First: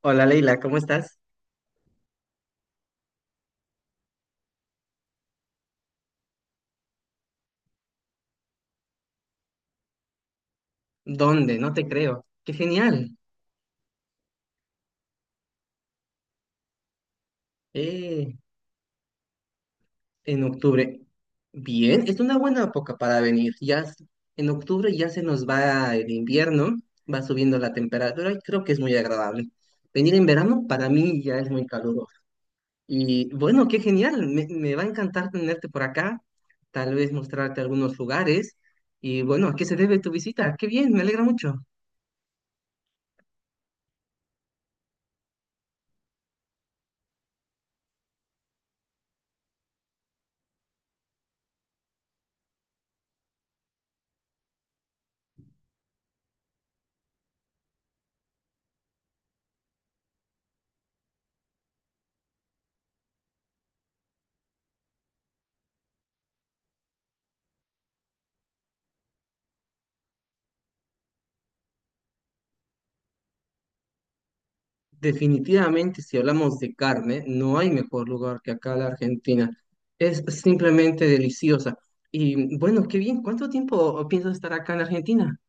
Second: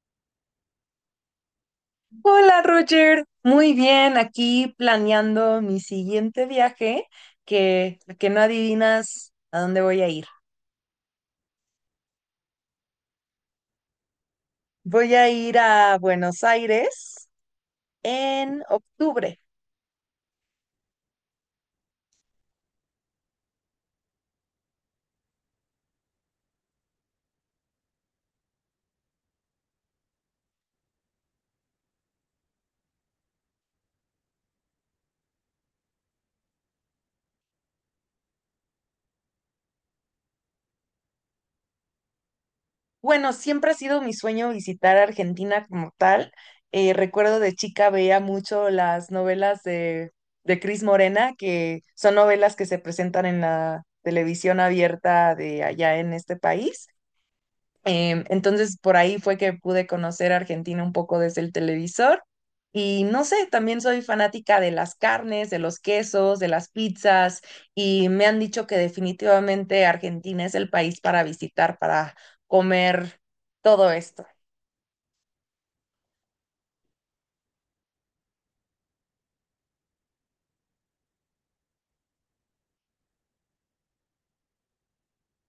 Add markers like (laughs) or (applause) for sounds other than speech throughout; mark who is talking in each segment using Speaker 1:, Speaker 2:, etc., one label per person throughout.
Speaker 1: Hola Leila, ¿cómo estás?
Speaker 2: Hola Roger, muy bien, aquí planeando mi siguiente viaje, que no adivinas a dónde voy a ir.
Speaker 1: ¿Dónde? No te creo. ¡Qué genial!
Speaker 2: Voy a ir a Buenos Aires
Speaker 1: Eh,
Speaker 2: en octubre.
Speaker 1: en octubre. Bien, es una buena época para venir. En octubre ya se nos va el invierno, va subiendo la temperatura y creo que es muy agradable. Venir en verano para mí ya es muy caluroso. Y bueno, qué genial. Me va a encantar tenerte por acá, tal vez mostrarte algunos lugares. Y bueno, ¿a qué se debe tu visita? ¡Qué bien! Me alegra mucho.
Speaker 2: Bueno, siempre ha sido mi sueño visitar Argentina como tal. Recuerdo de chica veía mucho las novelas de Cris Morena, que son novelas que se presentan en la televisión abierta de allá en este país. Entonces, por ahí fue que pude conocer Argentina un poco desde el televisor. Y no sé, también soy fanática de las carnes, de los quesos, de las pizzas, y me han dicho que definitivamente Argentina es el país para visitar, para comer todo esto.
Speaker 1: Definitivamente, si hablamos de carne, no hay mejor lugar que acá la Argentina. Es simplemente deliciosa. Y bueno, qué bien. ¿Cuánto tiempo piensas estar acá en Argentina?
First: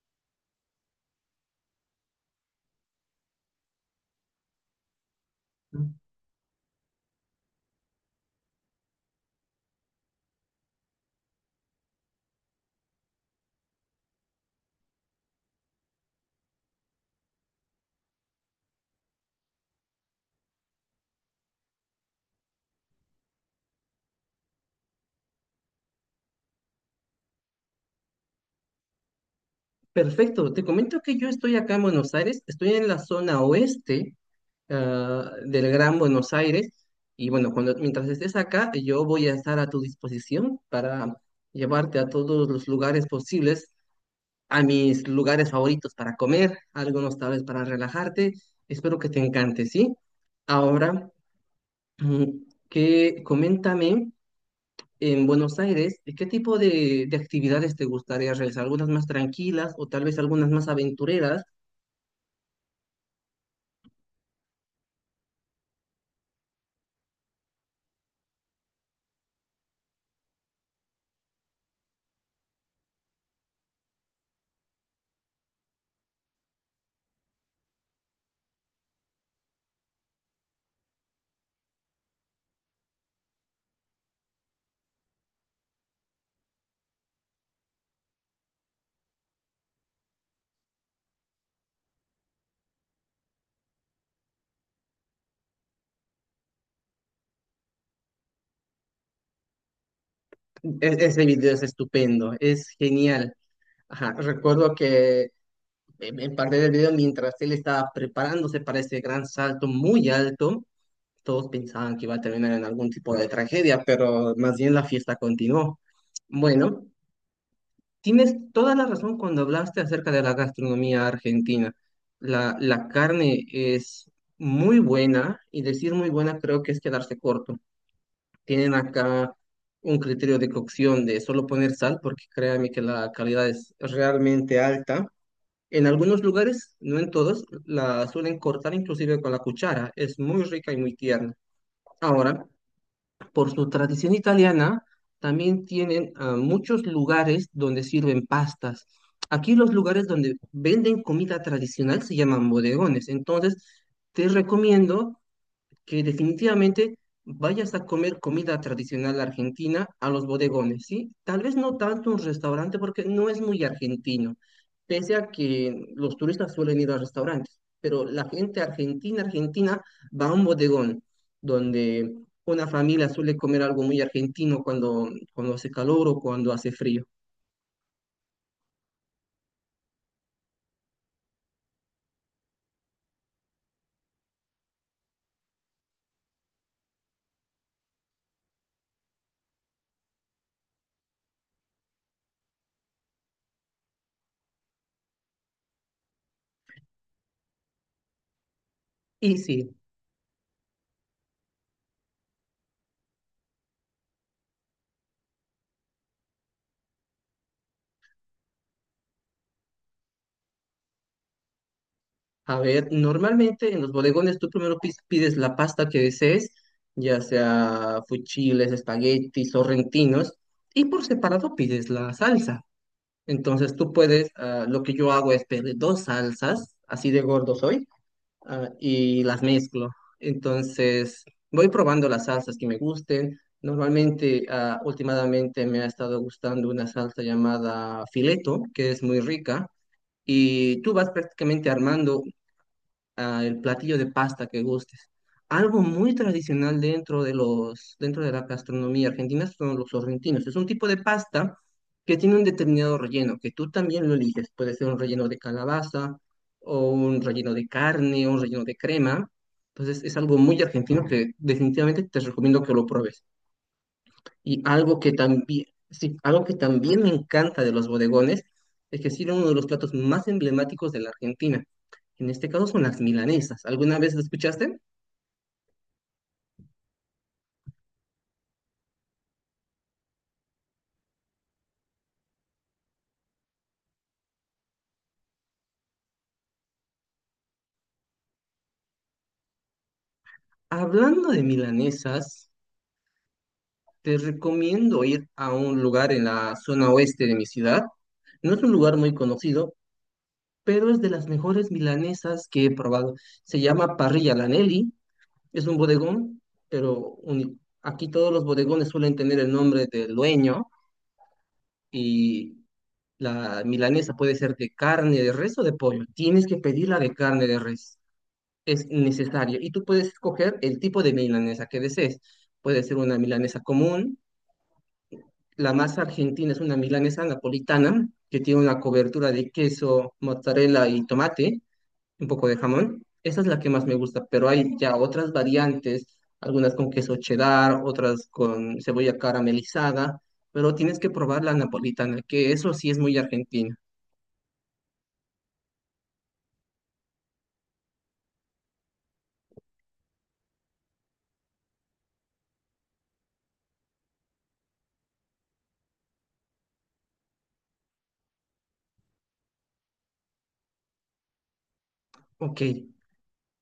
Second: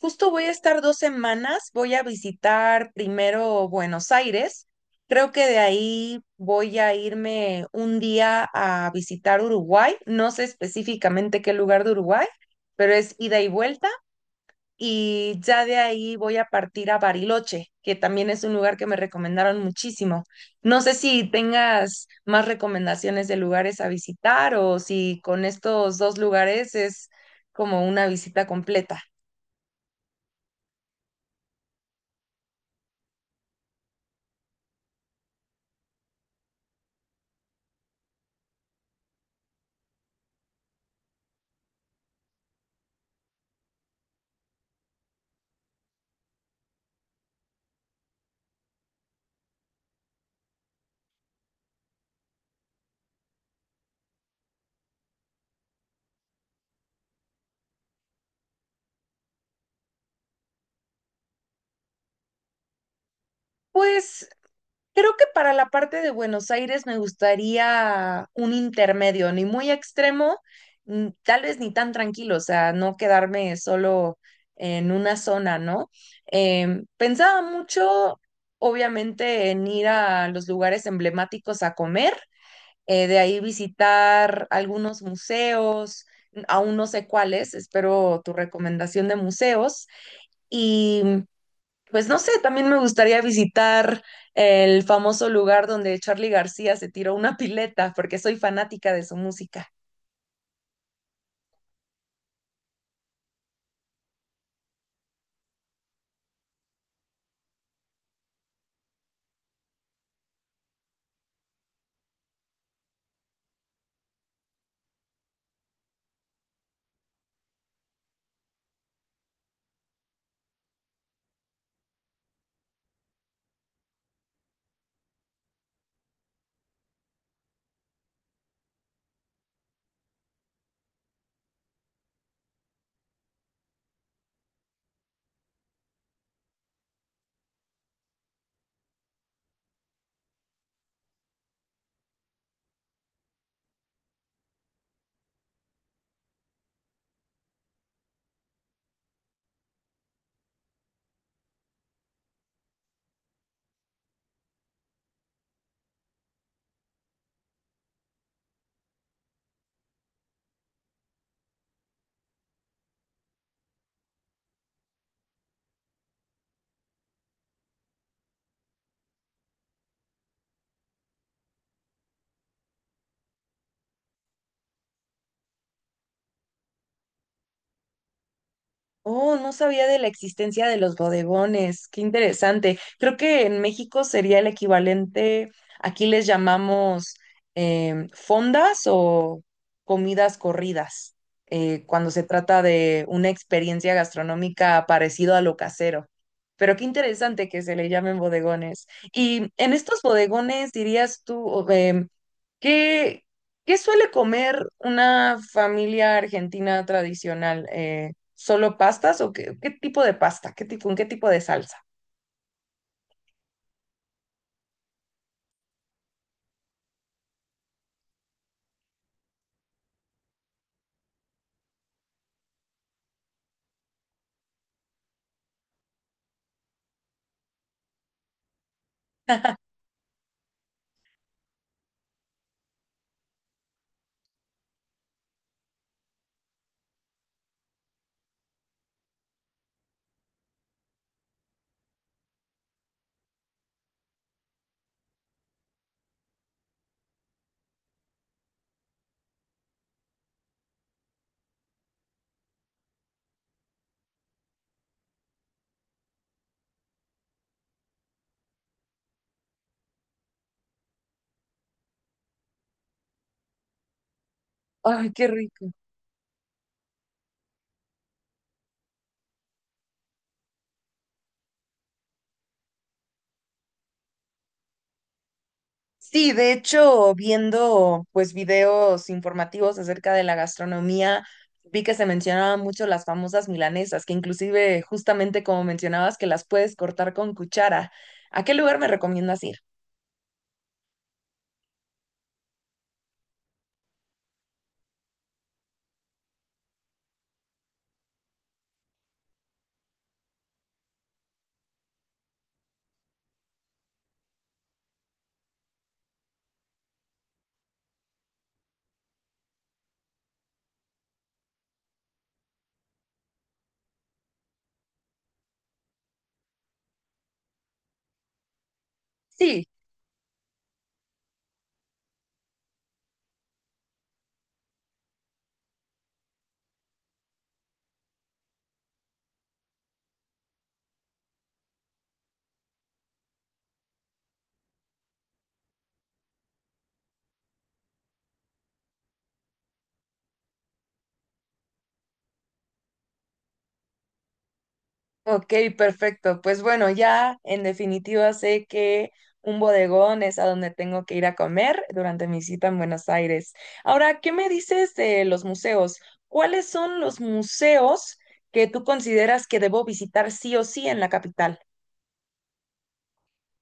Speaker 2: Justo voy a estar dos semanas, voy a visitar primero Buenos Aires, creo que de ahí voy a irme un día a visitar Uruguay, no sé específicamente qué lugar de Uruguay, pero es ida y vuelta y ya de ahí voy a partir a Bariloche, que también es un lugar que me recomendaron muchísimo. No sé si tengas más recomendaciones de lugares a visitar o si con estos dos lugares es como una visita completa.
Speaker 1: Perfecto. Te comento que yo estoy acá en Buenos Aires. Estoy en la zona oeste, del Gran Buenos Aires. Y bueno, mientras estés acá, yo voy a estar a tu disposición para llevarte a todos los lugares posibles, a mis lugares favoritos para comer, algunos tal vez para relajarte. Espero que te encante, ¿sí? Ahora, mm, que coméntame, en Buenos Aires, ¿de ¿qué tipo de actividades te gustaría realizar? ¿Algunas más tranquilas o tal vez algunas más aventureras?
Speaker 2: Pues creo que para la parte de Buenos Aires me gustaría un intermedio, ni muy extremo, tal vez ni tan tranquilo, o sea, no quedarme solo en una zona, ¿no? Pensaba mucho, obviamente, en ir a los lugares emblemáticos a comer, de ahí visitar algunos museos, aún no sé cuáles, espero tu recomendación de museos. Y pues no sé, también me gustaría visitar el famoso lugar donde Charly García se tiró una pileta, porque soy fanática de su música.
Speaker 1: Ese video es estupendo, es genial. Ajá, recuerdo que me parte del video mientras él estaba preparándose para ese gran salto muy alto. Todos pensaban que iba a terminar en algún tipo de tragedia, pero más bien la fiesta continuó. Bueno, tienes toda la razón cuando hablaste acerca de la gastronomía argentina. La carne es muy buena, y decir muy buena creo que es quedarse corto. Tienen acá un criterio de cocción de solo poner sal porque créanme que la calidad es realmente alta. En algunos lugares, no en todos, la suelen cortar inclusive con la cuchara. Es muy rica y muy tierna. Ahora, por su tradición italiana, también tienen muchos lugares donde sirven pastas. Aquí los lugares donde venden comida tradicional se llaman bodegones. Entonces, te recomiendo que definitivamente vayas a comer comida tradicional argentina a los bodegones, ¿sí? Tal vez no tanto un restaurante porque no es muy argentino, pese a que los turistas suelen ir a restaurantes, pero la gente argentina va a un bodegón donde una familia suele comer algo muy argentino cuando hace calor o cuando hace frío.
Speaker 2: Oh, no sabía de la existencia de los bodegones. Qué interesante. Creo que en México sería el equivalente, aquí les llamamos fondas o comidas corridas, cuando se trata de una experiencia gastronómica parecido a lo casero. Pero qué interesante que se le llamen bodegones.
Speaker 1: Y
Speaker 2: Y en
Speaker 1: sí.
Speaker 2: estos bodegones, dirías tú, ¿qué, qué suele comer una familia argentina tradicional? ¿Solo pastas o qué tipo de pasta? ¿Qué tipo, con qué tipo de salsa?
Speaker 1: A ver, normalmente en los bodegones tú primero pides la pasta que desees, ya sea fuchiles, espaguetis, sorrentinos, y por separado pides la salsa. Entonces tú puedes, lo que yo hago es pedir dos salsas, así de gordo soy, y las mezclo. Entonces voy probando las salsas que me gusten. Normalmente, últimamente me ha estado gustando una salsa llamada fileto, que es muy rica, y tú vas prácticamente armando el platillo de pasta que gustes. Algo muy tradicional dentro de dentro de la gastronomía argentina son los sorrentinos. Es un tipo de pasta que tiene un determinado relleno, que tú también lo eliges. Puede ser un relleno de calabaza, o un relleno de carne, o un relleno de crema. Entonces es algo muy argentino que definitivamente te recomiendo que lo pruebes. Y algo
Speaker 2: Ay,
Speaker 1: que
Speaker 2: qué
Speaker 1: también,
Speaker 2: rico.
Speaker 1: sí, algo que también me encanta de los bodegones es que sirven uno de los platos más emblemáticos de la Argentina. En este caso son las milanesas. ¿Alguna vez lo escuchaste?
Speaker 2: Sí, de hecho, viendo pues videos informativos acerca de la gastronomía, vi que se mencionaban mucho las famosas milanesas, que inclusive justamente como mencionabas que las puedes cortar con cuchara. ¿A qué lugar me recomiendas ir?
Speaker 1: Hablando de milanesas, te recomiendo ir a un lugar en la zona oeste de mi ciudad. No es un lugar muy conocido, pero es de las mejores milanesas que he probado. Se llama Parrilla Lanelli. Es un bodegón, pero aquí todos los bodegones suelen tener el nombre del dueño, y la milanesa puede ser de carne de res o de pollo. Tienes que pedirla de carne de res. Es necesario.
Speaker 2: Sí.
Speaker 1: Y tú puedes escoger el tipo de milanesa que desees. Puede ser una milanesa común. La más argentina es una milanesa napolitana que tiene una cobertura de queso, mozzarella y tomate, un poco de jamón. Esa es la que más me gusta, pero hay ya otras variantes, algunas con queso cheddar, otras con cebolla caramelizada, pero tienes que probar la napolitana, que eso sí es muy argentina.
Speaker 2: Ok, perfecto. Pues bueno, ya en definitiva sé que un bodegón es a donde tengo que ir a comer durante mi cita en Buenos Aires. Ahora, ¿qué me dices de los museos? ¿Cuáles son los museos que tú consideras que debo visitar sí o sí en la capital?
Speaker 1: Ok,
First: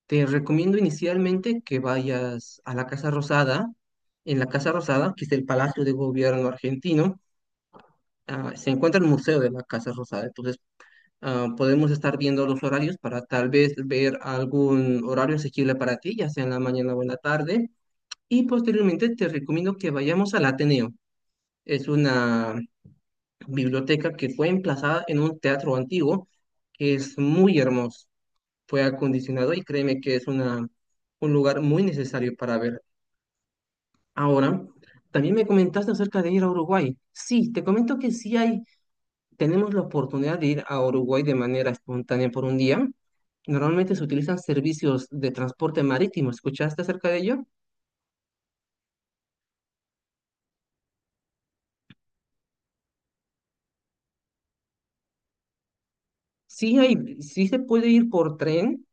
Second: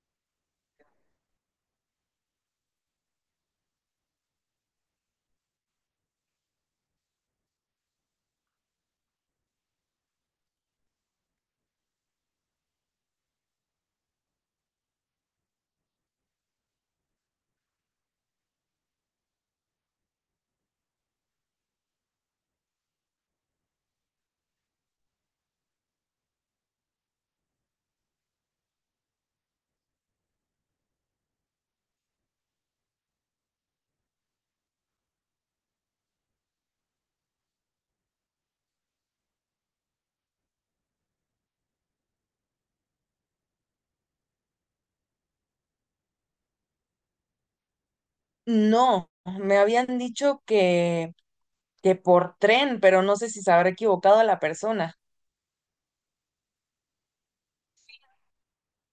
Speaker 1: te recomiendo inicialmente que vayas a la Casa Rosada. En la Casa Rosada, que es el Palacio de Gobierno argentino, se encuentra el Museo de la Casa Rosada. Entonces, podemos estar viendo los horarios para tal vez ver algún horario asequible para ti, ya sea en la mañana o en la tarde. Y posteriormente te recomiendo que vayamos al Ateneo. Es una biblioteca que fue emplazada en un teatro antiguo que es muy hermoso, fue acondicionado y créeme que un lugar muy necesario para ver. Ahora, también me comentaste acerca de ir a Uruguay. Sí, te comento que tenemos la oportunidad de ir a Uruguay de manera espontánea por un día. Normalmente se utilizan servicios de transporte marítimo. ¿Escuchaste acerca de ello?
Speaker 2: No, me habían dicho que por tren, pero no sé si se habrá equivocado la persona.
Speaker 1: Sí hay, sí se puede ir por tren.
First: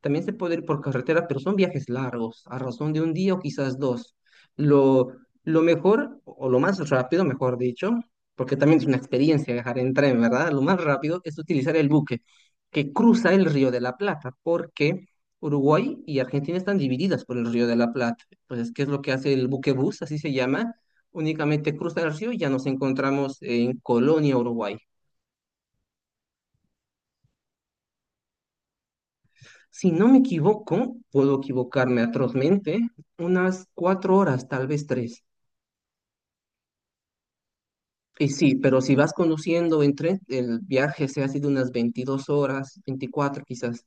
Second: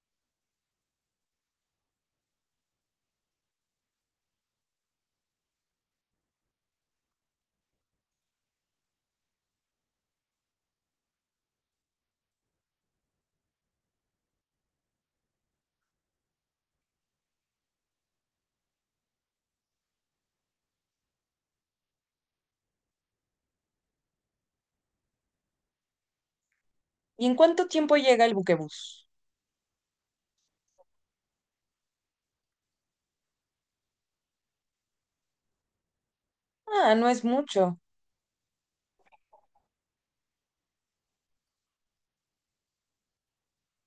Speaker 1: También se puede ir por carretera, pero son viajes largos, a razón de un día o quizás dos. Lo, lo mejor, o lo más rápido, mejor dicho, porque también es una experiencia viajar en tren, ¿verdad? Lo más rápido es utilizar el buque que cruza el Río de la Plata, porque Uruguay y Argentina están divididas por el Río de la Plata. Entonces, ¿qué es lo que hace el buque bus? Así se llama. Únicamente cruza el río y ya nos encontramos en Colonia, Uruguay.
Speaker 2: ¿Y en cuánto tiempo llega el buquebús?
Speaker 1: Si no me equivoco, puedo equivocarme atrozmente, unas 4 horas, tal vez 3.
Speaker 2: Ah, no es mucho.
Speaker 1: Y sí, pero si vas conduciendo en tren, el viaje se ha sido unas 22 horas, 24 quizás.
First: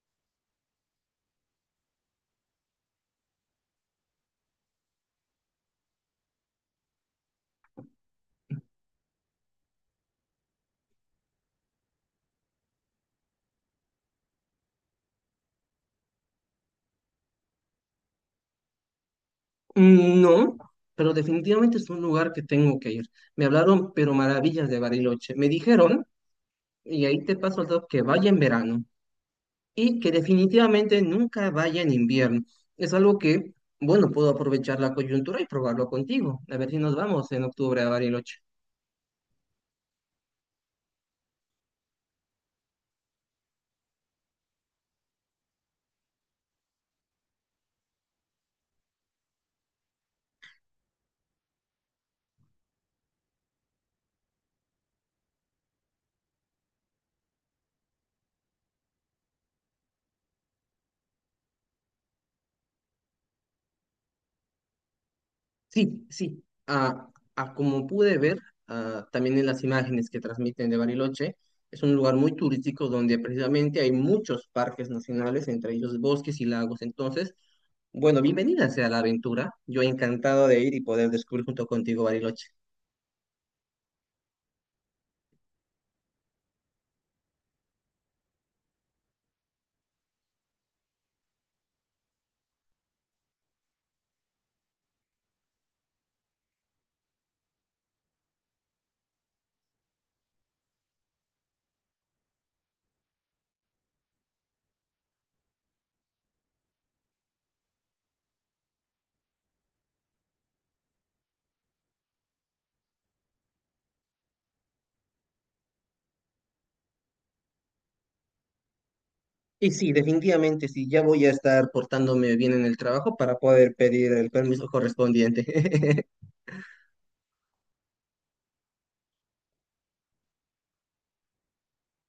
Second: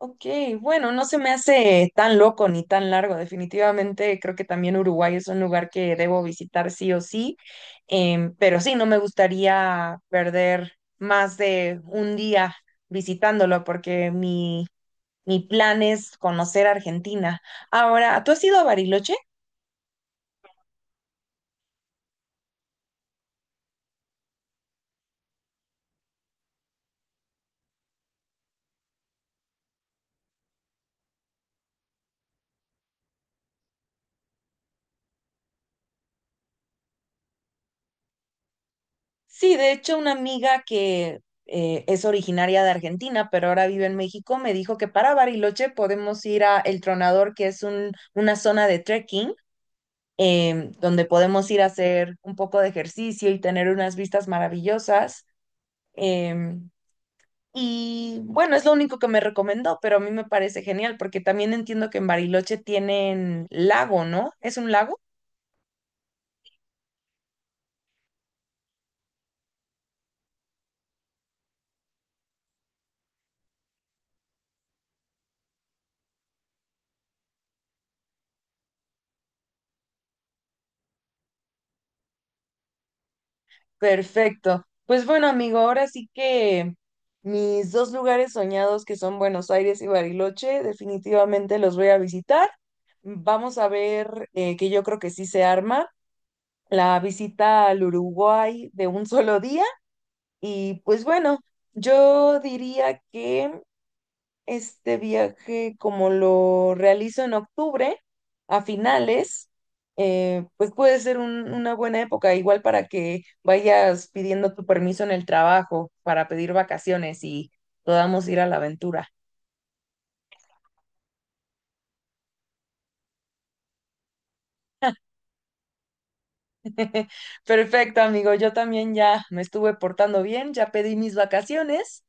Speaker 2: Ok, bueno, no se me hace tan loco ni tan largo. Definitivamente creo que también Uruguay es un lugar que debo visitar sí o sí. Pero sí, no me gustaría perder más de un día visitándolo porque mi plan es conocer Argentina. Ahora, ¿tú has ido a Bariloche?
Speaker 1: No, pero definitivamente es un lugar que tengo que ir. Me hablaron, pero maravillas de Bariloche. Me dijeron, y ahí te paso el dato, que vaya en verano y que definitivamente nunca vaya en invierno. Es algo que, bueno, puedo aprovechar la coyuntura y probarlo contigo. A ver si nos vamos en octubre a Bariloche.
Speaker 2: Sí, de hecho, una amiga que es originaria de Argentina, pero ahora vive en México, me dijo que para Bariloche podemos ir a El Tronador, que es una zona de trekking, donde podemos ir a hacer un poco de ejercicio y tener unas vistas maravillosas. em, y bueno, es lo único que me recomendó, pero a mí me parece genial porque también entiendo que en Bariloche tienen lago, ¿no? ¿Es un lago?
Speaker 1: Sí, sí. Como pude ver, también en las imágenes que transmiten de Bariloche, es un lugar muy turístico donde precisamente hay muchos parques nacionales, entre ellos bosques y lagos. Entonces, bueno, bienvenida sea la aventura. Yo encantado de ir y poder descubrir junto contigo Bariloche.
Speaker 2: Perfecto. Pues bueno, amigo, ahora sí que mis dos lugares soñados, que son Buenos Aires y Bariloche, definitivamente los voy a visitar. Vamos a ver, que yo creo que sí se arma la visita al Uruguay de un solo día. Y pues bueno, yo diría que este viaje, como lo realizo en octubre, a finales, pues puede ser una buena época, igual para que vayas pidiendo tu permiso en el trabajo para pedir vacaciones y podamos ir a la aventura.
Speaker 1: Y sí, definitivamente sí, ya voy a estar portándome bien en el trabajo para poder pedir el permiso correspondiente. (laughs)
Speaker 2: (laughs) Perfecto, amigo, yo también ya me estuve portando bien, ya pedí mis vacaciones.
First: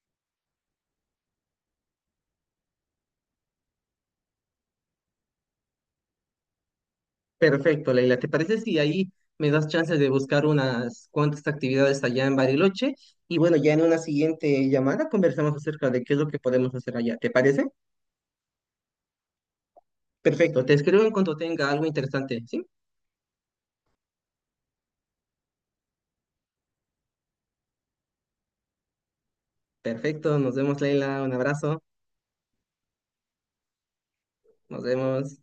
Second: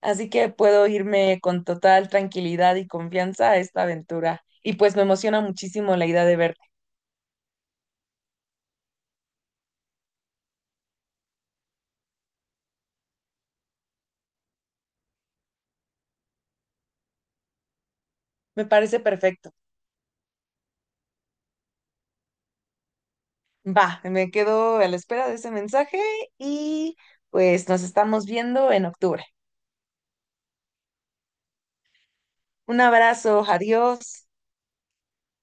Speaker 2: Así que puedo irme con total tranquilidad y confianza a esta aventura. Y pues me emociona muchísimo la idea de verte.
Speaker 1: Perfecto, Leila. ¿Te parece si ahí me das chance de buscar unas cuantas actividades allá en Bariloche? Y bueno, ya en una siguiente llamada conversamos acerca de qué es lo que podemos hacer allá. ¿Te parece?
Speaker 2: Me parece perfecto.
Speaker 1: Perfecto. Te escribo en cuanto tenga algo interesante. ¿Sí?
Speaker 2: Va, me quedo a la espera de ese mensaje y pues nos estamos viendo en octubre.
Speaker 1: Perfecto. Nos vemos, Leila. Un abrazo.
Speaker 2: Un abrazo, adiós.
Speaker 1: Nos vemos.